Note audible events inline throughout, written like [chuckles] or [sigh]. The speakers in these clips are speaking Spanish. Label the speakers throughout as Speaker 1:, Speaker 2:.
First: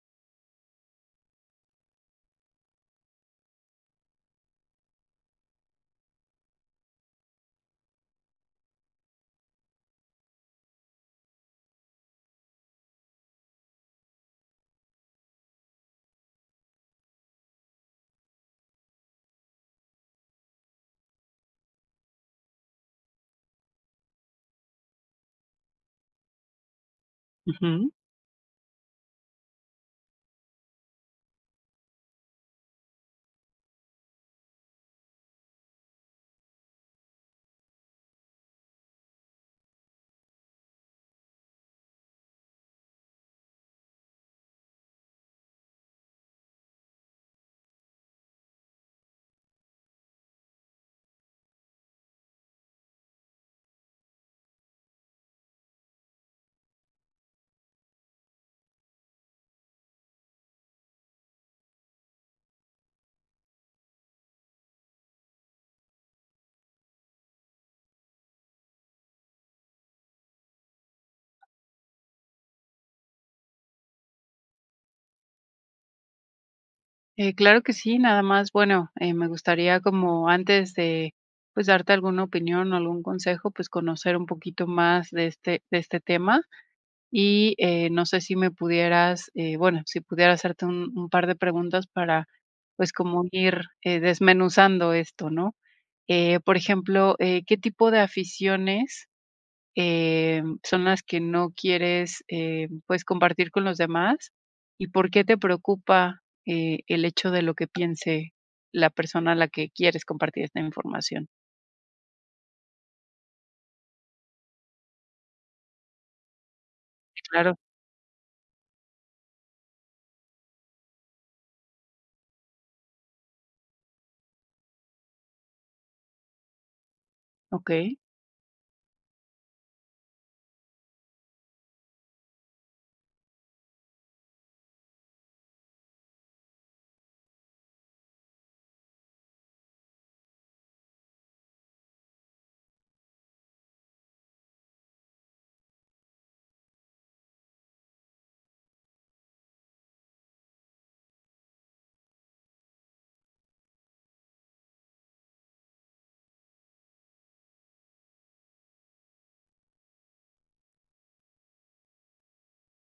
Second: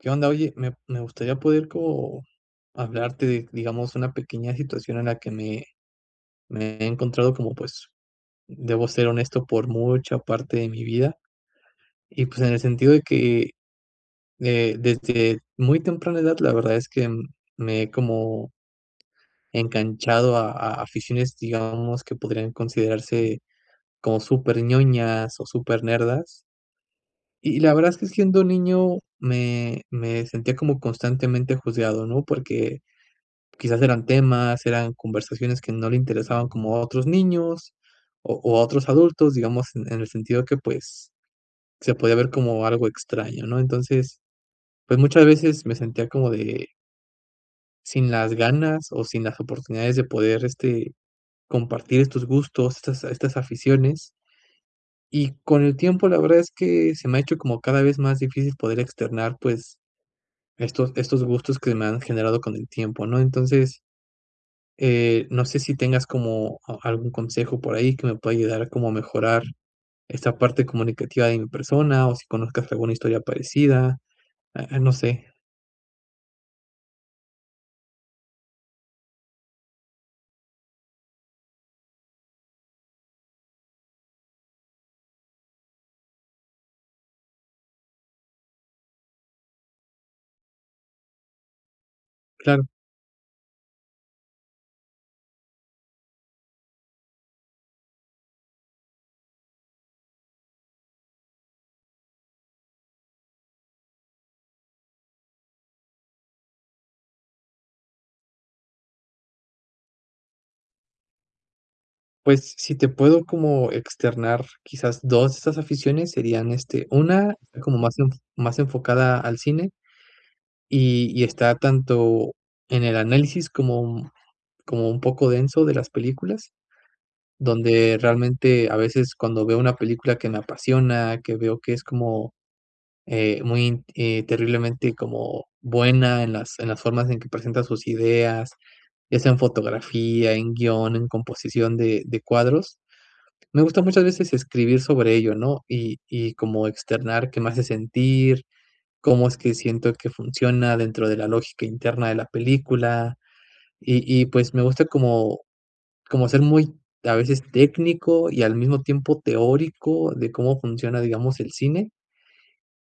Speaker 1: Qué onda, oye, me me gustaría, poder como hablarte de, digamos, una pequeña situación, en la que me me he encontrado, como, pues, debo ser honesto, por mucha parte de mi vida, y, pues, en el sentido, de que, eh, desde muy temprana edad, la verdad, es que me he como enganchado a a aficiones, digamos, que podrían considerarse, como súper ñoñas, o súper nerdas y la verdad,
Speaker 2: Ujú.
Speaker 1: es que siendo niño, me me sentía como constantemente juzgado, ¿no? Porque, quizás eran temas, eran conversaciones, que no le interesaban como a otros niños, o o a otros adultos, digamos, en en el sentido que, pues, se podía ver como algo extraño, ¿no? Entonces, pues, muchas veces me sentía como de sin las ganas, o sin las oportunidades de poder, este, compartir estos gustos, estas estas aficiones y con el tiempo, la verdad, es que se me ha hecho como cada vez más difícil, poder externar, pues, estos estos gustos, que me han generado con el tiempo, ¿no? Entonces, eh, no sé si tengas, como a algún consejo por ahí, que me pueda ayudar, a como mejorar esta parte comunicativa de mi persona, o si conozcas alguna historia parecida, ah ah, no sé.
Speaker 2: Eh, claro que sí, nada más, bueno, eh, me gustaría, como antes de pues, darte alguna opinión, o, algún consejo, pues, conocer un poquito más, de este de este tema. Y, eh, no sé, si me pudieras, eh, bueno, si pudiera hacerte un un par de preguntas para,
Speaker 1: Claro.
Speaker 2: pues, como ir, eh, desmenuzando esto, ¿no?, eh, por ejemplo, eh, ¿qué tipo de aficiones, em, son las que no quieres, eh, pues, compartir con los demás? ¿Y por qué te preocupa, eh, el hecho de lo que piense, la persona a la que quieres compartir esta información?
Speaker 1: Pues, si te puedo como externar, quizás 2 de estas aficiones, serían, este,
Speaker 2: Si,
Speaker 1: una
Speaker 2: claro.
Speaker 1: como más enf más enfocada al cine. Y y está, tanto en el análisis, como un como un poco denso de las películas,
Speaker 2: Okey.
Speaker 1: donde realmente a veces, cuando veo una película que me apasiona, que veo, que es como, eh, muy, int eh, terriblemente, como, buena, en las en las formas en que presenta sus ideas, ya sea en fotografía, en guión, en composición de de cuadros. Me gusta muchas veces escribir sobre ello, ¿no? Y y como externar, qué me hace sentir, cómo es que siento que funciona, dentro de la lógica interna de la película. Y y, pues, me gusta como como ser muy, a veces técnico y al mismo tiempo teórico de cómo funciona, digamos, el cine.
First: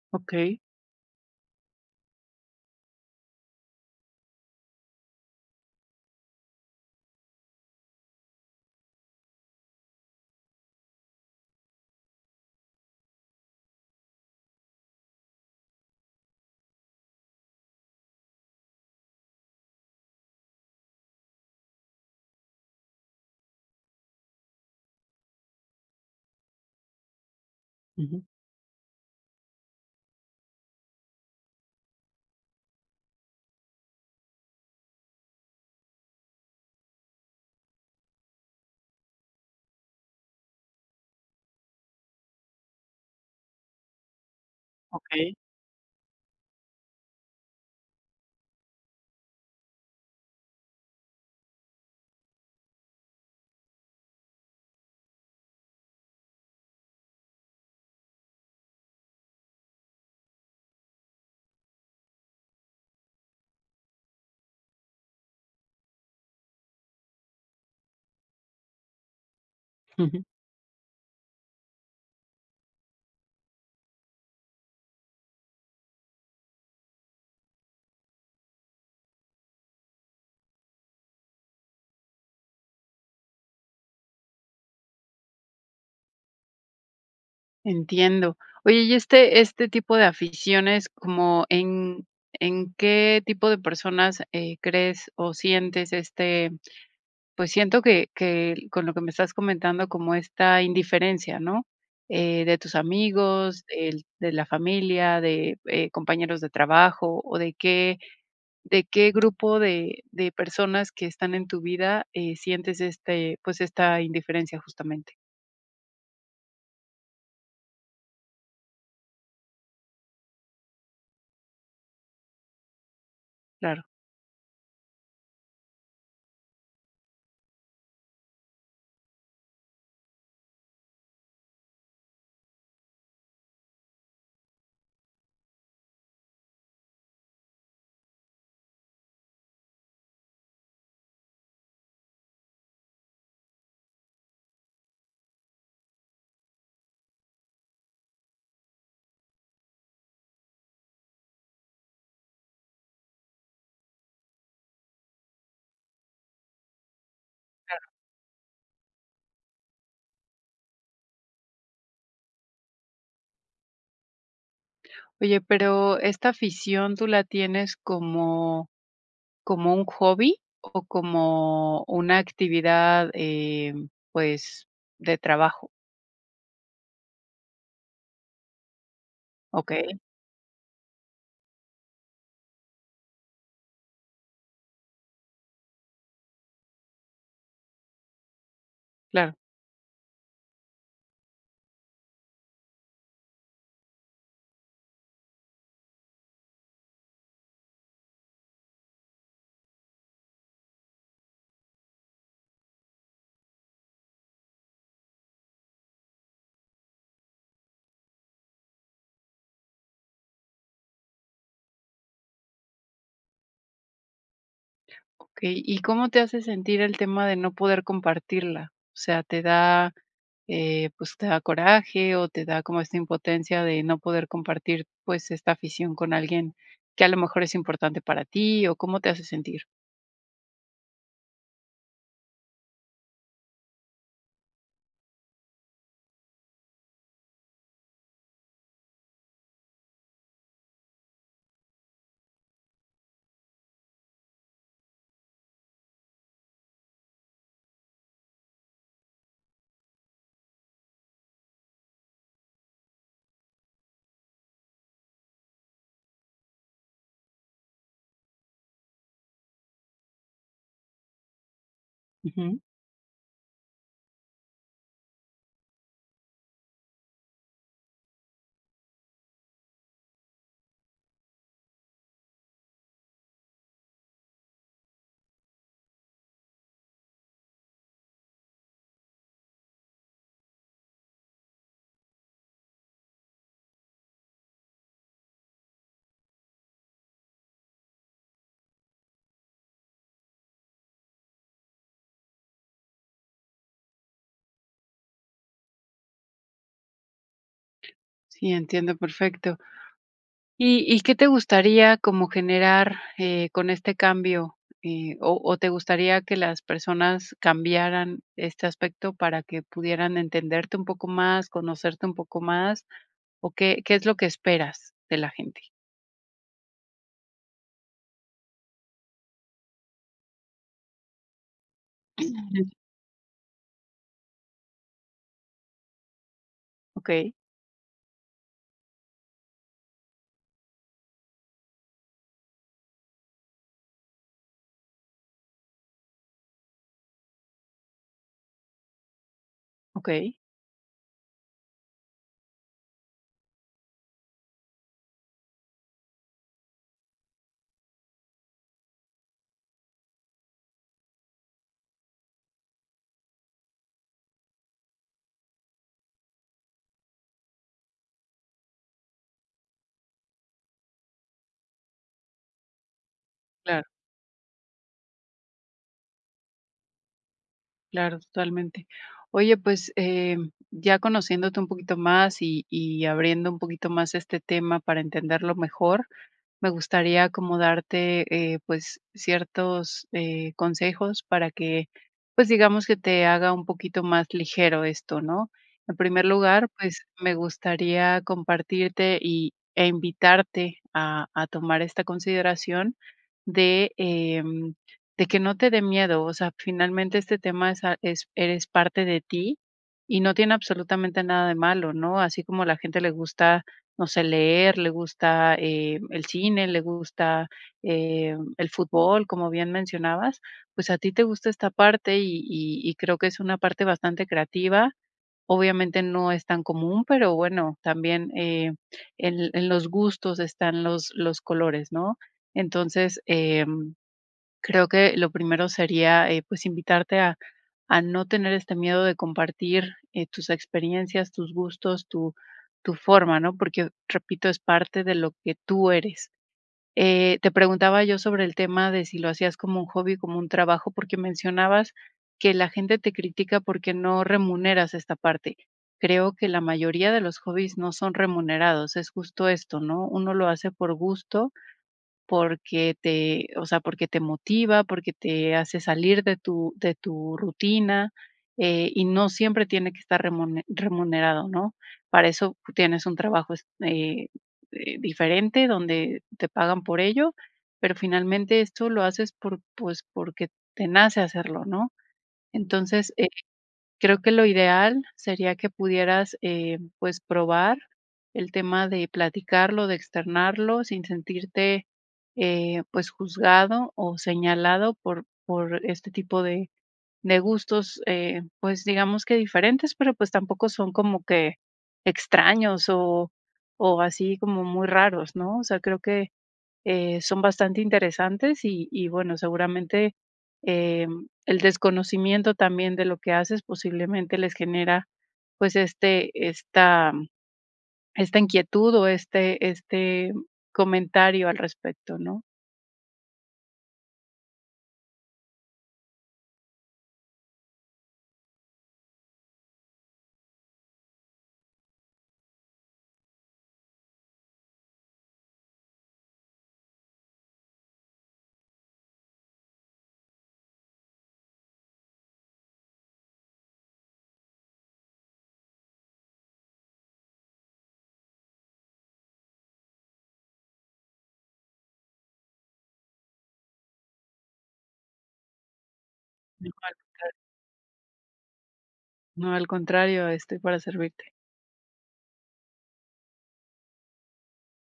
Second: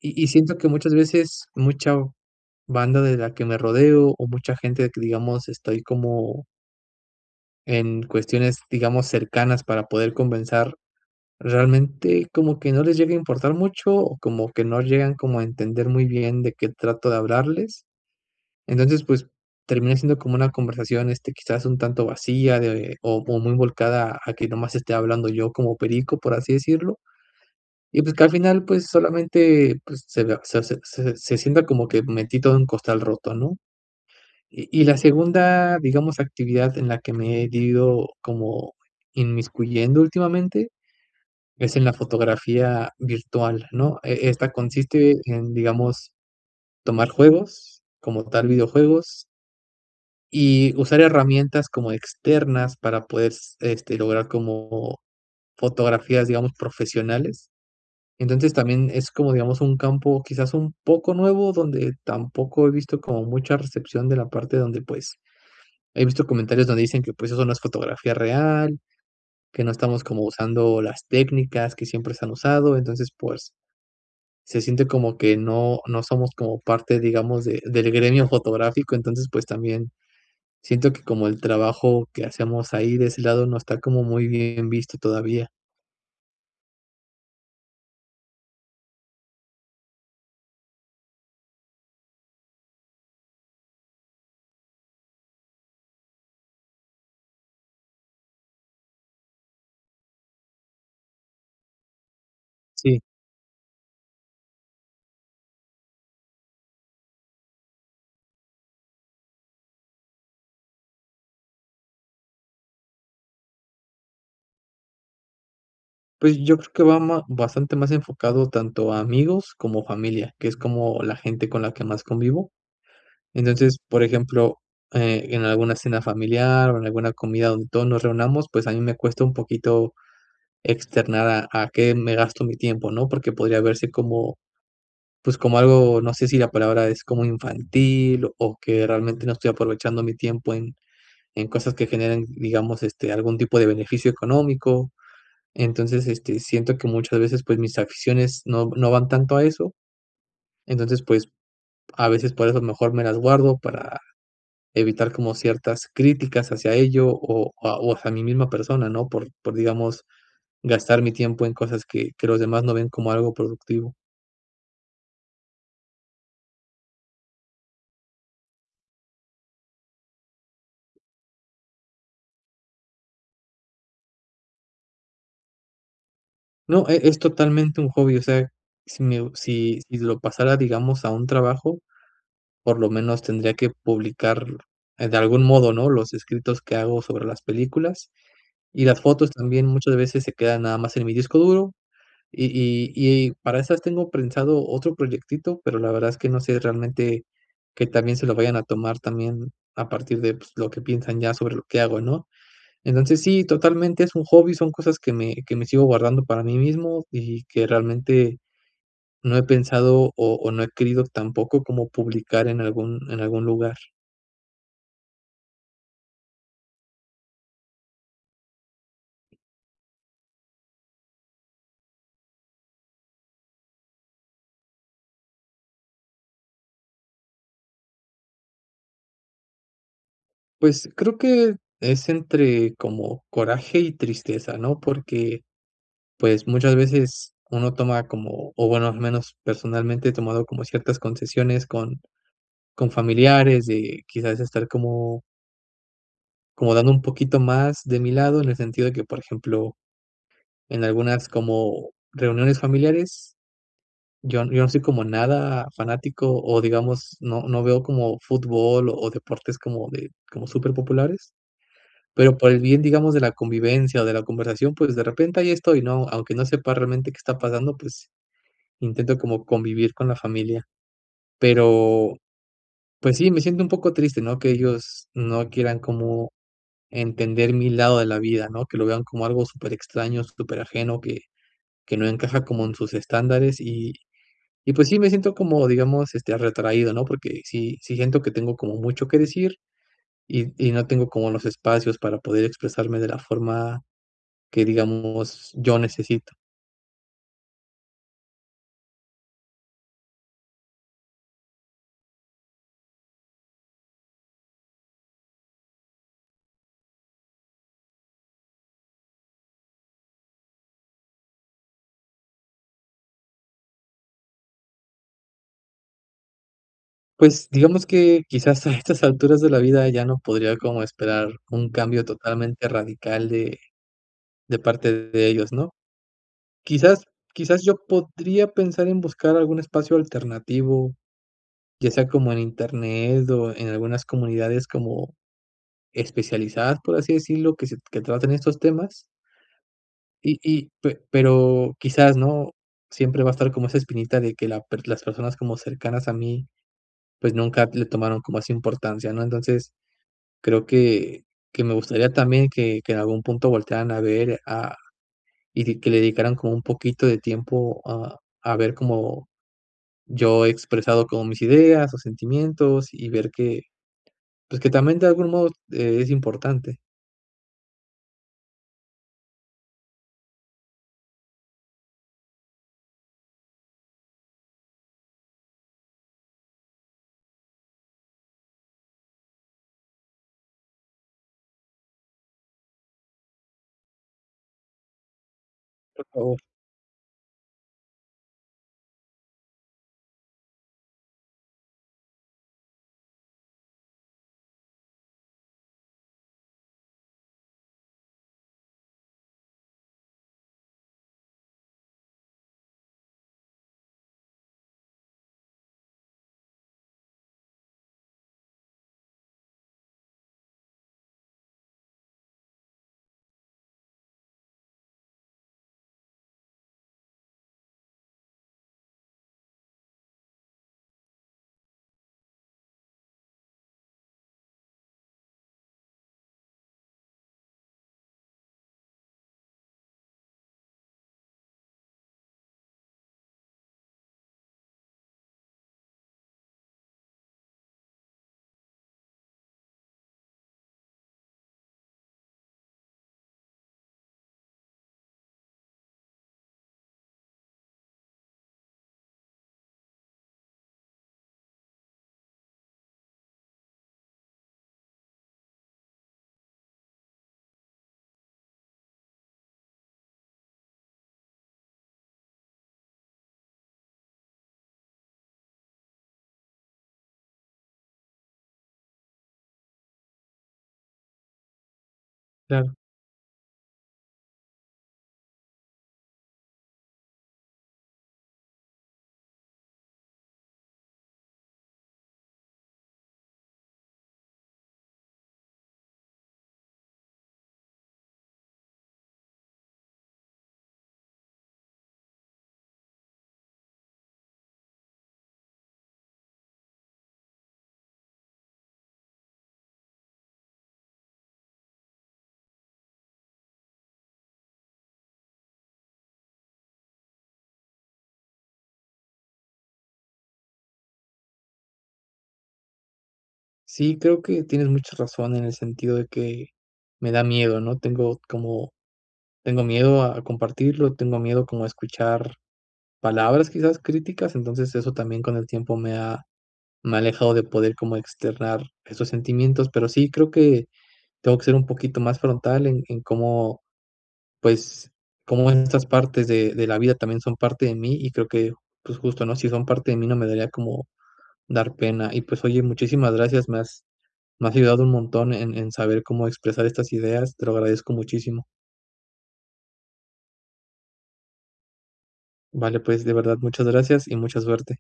Speaker 1: Y y siento
Speaker 2: Okey.
Speaker 1: que muchas veces, mucha banda de la que me rodeo, o mucha gente de que, digamos, estoy como en cuestiones, digamos, cercanas para poder conversar, realmente, como que no les llegue a importar mucho, o como que no llegan como a entender muy bien, de qué trato de hablarles. Entonces, pues, termina siendo como una conversación, este, quizás un tanto vacía de o muy volcada a que nomás esté hablando yo como perico, por así decirlo. Y, pues que
Speaker 2: Ujú.
Speaker 1: al final, pues, solamente, pues, se la se ace se se se sienta como que, metí todo en costal roto ¿no? Y y la segunda, digamos, actividad en la que me he ido, como inmiscuyendo últimamente, es en la fotografía virtual, ¿no?, e esta consiste
Speaker 2: Okey.
Speaker 1: en, digamos, tomar juegos, como tal videojuegos. Y usar herramientas como externas para poder, s este, lograr como fotografías digamos, profesionales. Entonces, también es como digamos, un campo, quizás un poco nuevo, donde tampoco he visto, como mucha recepción de la parte, donde, pues, he visto comentarios donde dicen que, pues, eso no es fotografía real, que no estamos como
Speaker 2: Ujú.
Speaker 1: usando, las técnicas que siempre se han usado. Entonces, pues. Se siente como que no no somos como parte, digamos, de del gremio fotográfico. Entonces, pues, también siento que, como el trabajo que hacemos ahí, de ese lado. No está como muy bien visto todavía.
Speaker 2: Entiendo, oye, y este este tipo de aficiones como en en qué tipo de personas, eh, crees o sientes, este, pues, siento que que, con lo que me estás comentando, como esta indiferencia, ¿no?, eh, de tus
Speaker 1: Sí.
Speaker 2: amigos, el de la familia, de, eh, compañeros de trabajo, o, ¿de qué de qué grupo de de personas que están en tu vida, eh, sientes, este, pues, esta indiferencia, justamente?
Speaker 1: Pues, yo creo que va ma bastante más enfocado tanto a amigos como familia, que es como la gente con la que más convivo. Entonces,
Speaker 2: Claro.
Speaker 1: por ejemplo, eh, en alguna cena familiar o en alguna comida donde todos nos reunamos, pues, a mí me cuesta un poquito externar a a qué me gasto mi tiempo, ¿no?, porque podría verse como, pues, como algo, no sé si la palabra es como infantil o que realmente no estoy aprovechando mi tiempo en en cosas que generen, digamos, este, algún tipo de beneficio económico, entonces, este, siento que muchas veces, pues, mis aficiones no no van tanto a eso, entonces, pues, a veces por eso mejor me las guardo para evitar como ciertas críticas hacia ello o
Speaker 2: Claro.
Speaker 1: o hacia mí misma persona, ¿no?, por por, digamos, gastar mi tiempo en cosas que que los demás no ven como algo productivo.
Speaker 2: Oye, pero esta afición, ¿tú la tienes como como un hobby? ¿O como una actividad, eh, mm, pues, de trabajo?
Speaker 1: No, e es totalmente un hobby, o sea, si me si si
Speaker 2: Okey.
Speaker 1: lo pasara, digamos, a un trabajo, por lo menos tendría que publicar, eh, de algún modo, ¿no? Los escritos que hago sobre las películas, y las fotos
Speaker 2: Claro.
Speaker 1: también muchas veces se quedan nada más en mi disco duro. Y y y para esas tengo prensado otro proyectito, pero la verdad es que no sé realmente, qué tan bien se lo vayan a tomar también, a partir de, pues, lo que piensan ya sobre lo que hago, ¿no? Entonces, sí, totalmente es un hobby, son cosas que me que me sigo guardando para mí mismo, y que realmente no he pensado, o o, no he querido tampoco como publicar en algún en algún lugar.
Speaker 2: Okey. ¿Y cómo te hace sentir el tema de no poder compartirla? O sea, ¿te da, eh, pues, te da coraje, o te da como esta impotencia de no poder compartir, pues, esta afición con alguien que a lo mejor es importante para ti, o cómo te hace sentir?
Speaker 1: Pues creo que, es entre como coraje y tristeza, ¿no? Porque pues, muchas veces, uno toma como, o bueno, al menos personalmente, he tomado como ciertas concesiones con, con familiares, eh, y quizás estar como como dando un poquito más de mi lado en el sentido de que por ejemplo, en algunas como reuniones familiares, yo yo no soy como nada fanático, o digamos no no veo como fútbol o deportes como de, como súper populares, pero por el
Speaker 2: Ujú.
Speaker 1: bien digamos de la convivencia o de la conversación pues de repente ahí estoy, ¿no? Aunque no sepa realmente que está pasando pues, intento como convivir con la familia. Pero, pues, sí, me siento un poco triste, ¿no? Que ellos no quieran como, entender mi lado de la vida, ¿no? Que lo vean como algo súper extraño, súper ajeno, que, que no encaja como en sus estándares, y, y pues, sí, me siento como digamos, este, retraído, ¿no? Porque sí sí siento que tengo como mucho que decir y y no tengo como los espacios para poder expresarme de la forma que digamos, yo necesito.
Speaker 2: Sí, entiendo perfecto. ¿Y y qué te gustaría como generar, eh, con este cambio? Eh, ¿O o te gustaría que las personas cambiaran este aspecto para que pudieran entenderte un poco más, conocerte un poco más? ¿O qué qué es lo que esperas de la gente?
Speaker 1: Pues digamos que quizás a estas alturas de la vida ya no podría como esperar un cambio totalmente
Speaker 2: [chuckles]
Speaker 1: radical de de parte de ellos, ¿no?, quizás
Speaker 2: Okey.
Speaker 1: quizás yo podría pensar en buscar algún espacio alternativo, ya sea como en Internet o en algunas comunidades como, especializadas, por así decirlo, que sec que traten estos temas.
Speaker 2: Okey.
Speaker 1: Y y pe pero quizás, ¿no?, siempre va a estar como esa espinita de que la per las personas como cercanas a mí pues nunca t le tomaron como esa importancia, ¿no?, entonces creo que que me gustaría también que que en algún punto voltearan a ver a y di que le dedicaran como un poquito de tiempo a a ver como yo he expresado como mis ideas o sentimientos y ver que
Speaker 2: Claro.
Speaker 1: pues que también de algún modo e es importante.
Speaker 2: Claro, totalmente. Oye, pues, eh, ya conociéndote un poquito más, y y abriendo un poquito más este tema para entenderlo mejor, me gustaría acomodarte, eh, pues, ciertos, eh, consejos para que, pues, digamos que te haga un poquito más ligero esto, ¿no? En
Speaker 1: Por
Speaker 2: primer
Speaker 1: favor.
Speaker 2: lugar, pues, me gustaría compartirte, y, eh, invitarte a a tomar esta consideración de, eh, de que no te dé miedo. O sea, finalmente este tema es es eres parte de ti y no tiene absolutamente nada de malo, ¿no? Así como a la gente le gusta, no sé, leer, le gusta, eh, el cine, le gusta, eh, el fútbol, como bien mencionabas, pues, a ti te gusta esta parte, y y y creo que es una parte bastante creativa. Obviamente, no es tan común, pero bueno, también, eh, en en los gustos están los los colores, ¿no? Entonces, eh, creo que lo primero sería, eh, pues, invitarte a a no tener este miedo de compartir, eh, tus experiencias, tus gustos, tu tu forma, ¿no? Porque, repito, es parte de lo que tú eres. Eh, te preguntaba yo sobre el tema de si lo hacías como un hobby, como un trabajo, porque mencionabas que la gente te critica, porque no remuneras esta parte. Creo que la mayoría de los hobbies no son remunerados, es justo esto, ¿no? Uno lo hace por gusto, porque te o sea, porque te motiva, porque te hace salir de tu de tu rutina, eh, y no siempre tiene que estar remune remunerado, ¿no? Para eso tienes un trabajo, eh eh, diferente, donde te pagan por ello, pero finalmente esto lo haces por, pues, porque te nace hacerlo, ¿no?
Speaker 1: Claro.
Speaker 2: Entonces, eh, creo que lo ideal sería que pudieras, eh, pues, probar el tema de platicarlo, de externarlo sin sentirte, eh, pues, juzgado o señalado por por este tipo de de gustos, eh, pues, digamos que diferentes, pero, pues, tampoco son como que extraños, o o, así como muy raros, ¿no? O sea, creo que, eh, son bastante interesantes, y y bueno, seguramente, eh, el desconocimiento también de lo que haces posiblemente les genera, pues, este esta, esta inquietud, o, este este, comentario al respecto, ¿no?
Speaker 1: Sí, creo que tienes mucha razón en el sentido de que me da miedo, ¿no? Tengo como tengo miedo a compartirlo, tengo miedo como a escuchar palabras, quizás, críticas. Entonces eso también con el tiempo me ha alejado de poder como externar esos sentimientos, pero sí creo que tengo que ser un poquito más frontal en en cómo, pues, cómo en estas partes de-de la vida también son parte de m,í y creo que, pues justo, ¿no? Si son parte de mí no me daría como dar pena. Y pues, oye muchísimas gracias me has me has ayudado un montón en en saber cómo expresar estas
Speaker 2: [unintelligible]
Speaker 1: ideas te lo agradezco muchísimo.
Speaker 2: No, al contrario, estoy para servirte.
Speaker 1: Vale, pues, de verdad muchas gracias y mucha suerte.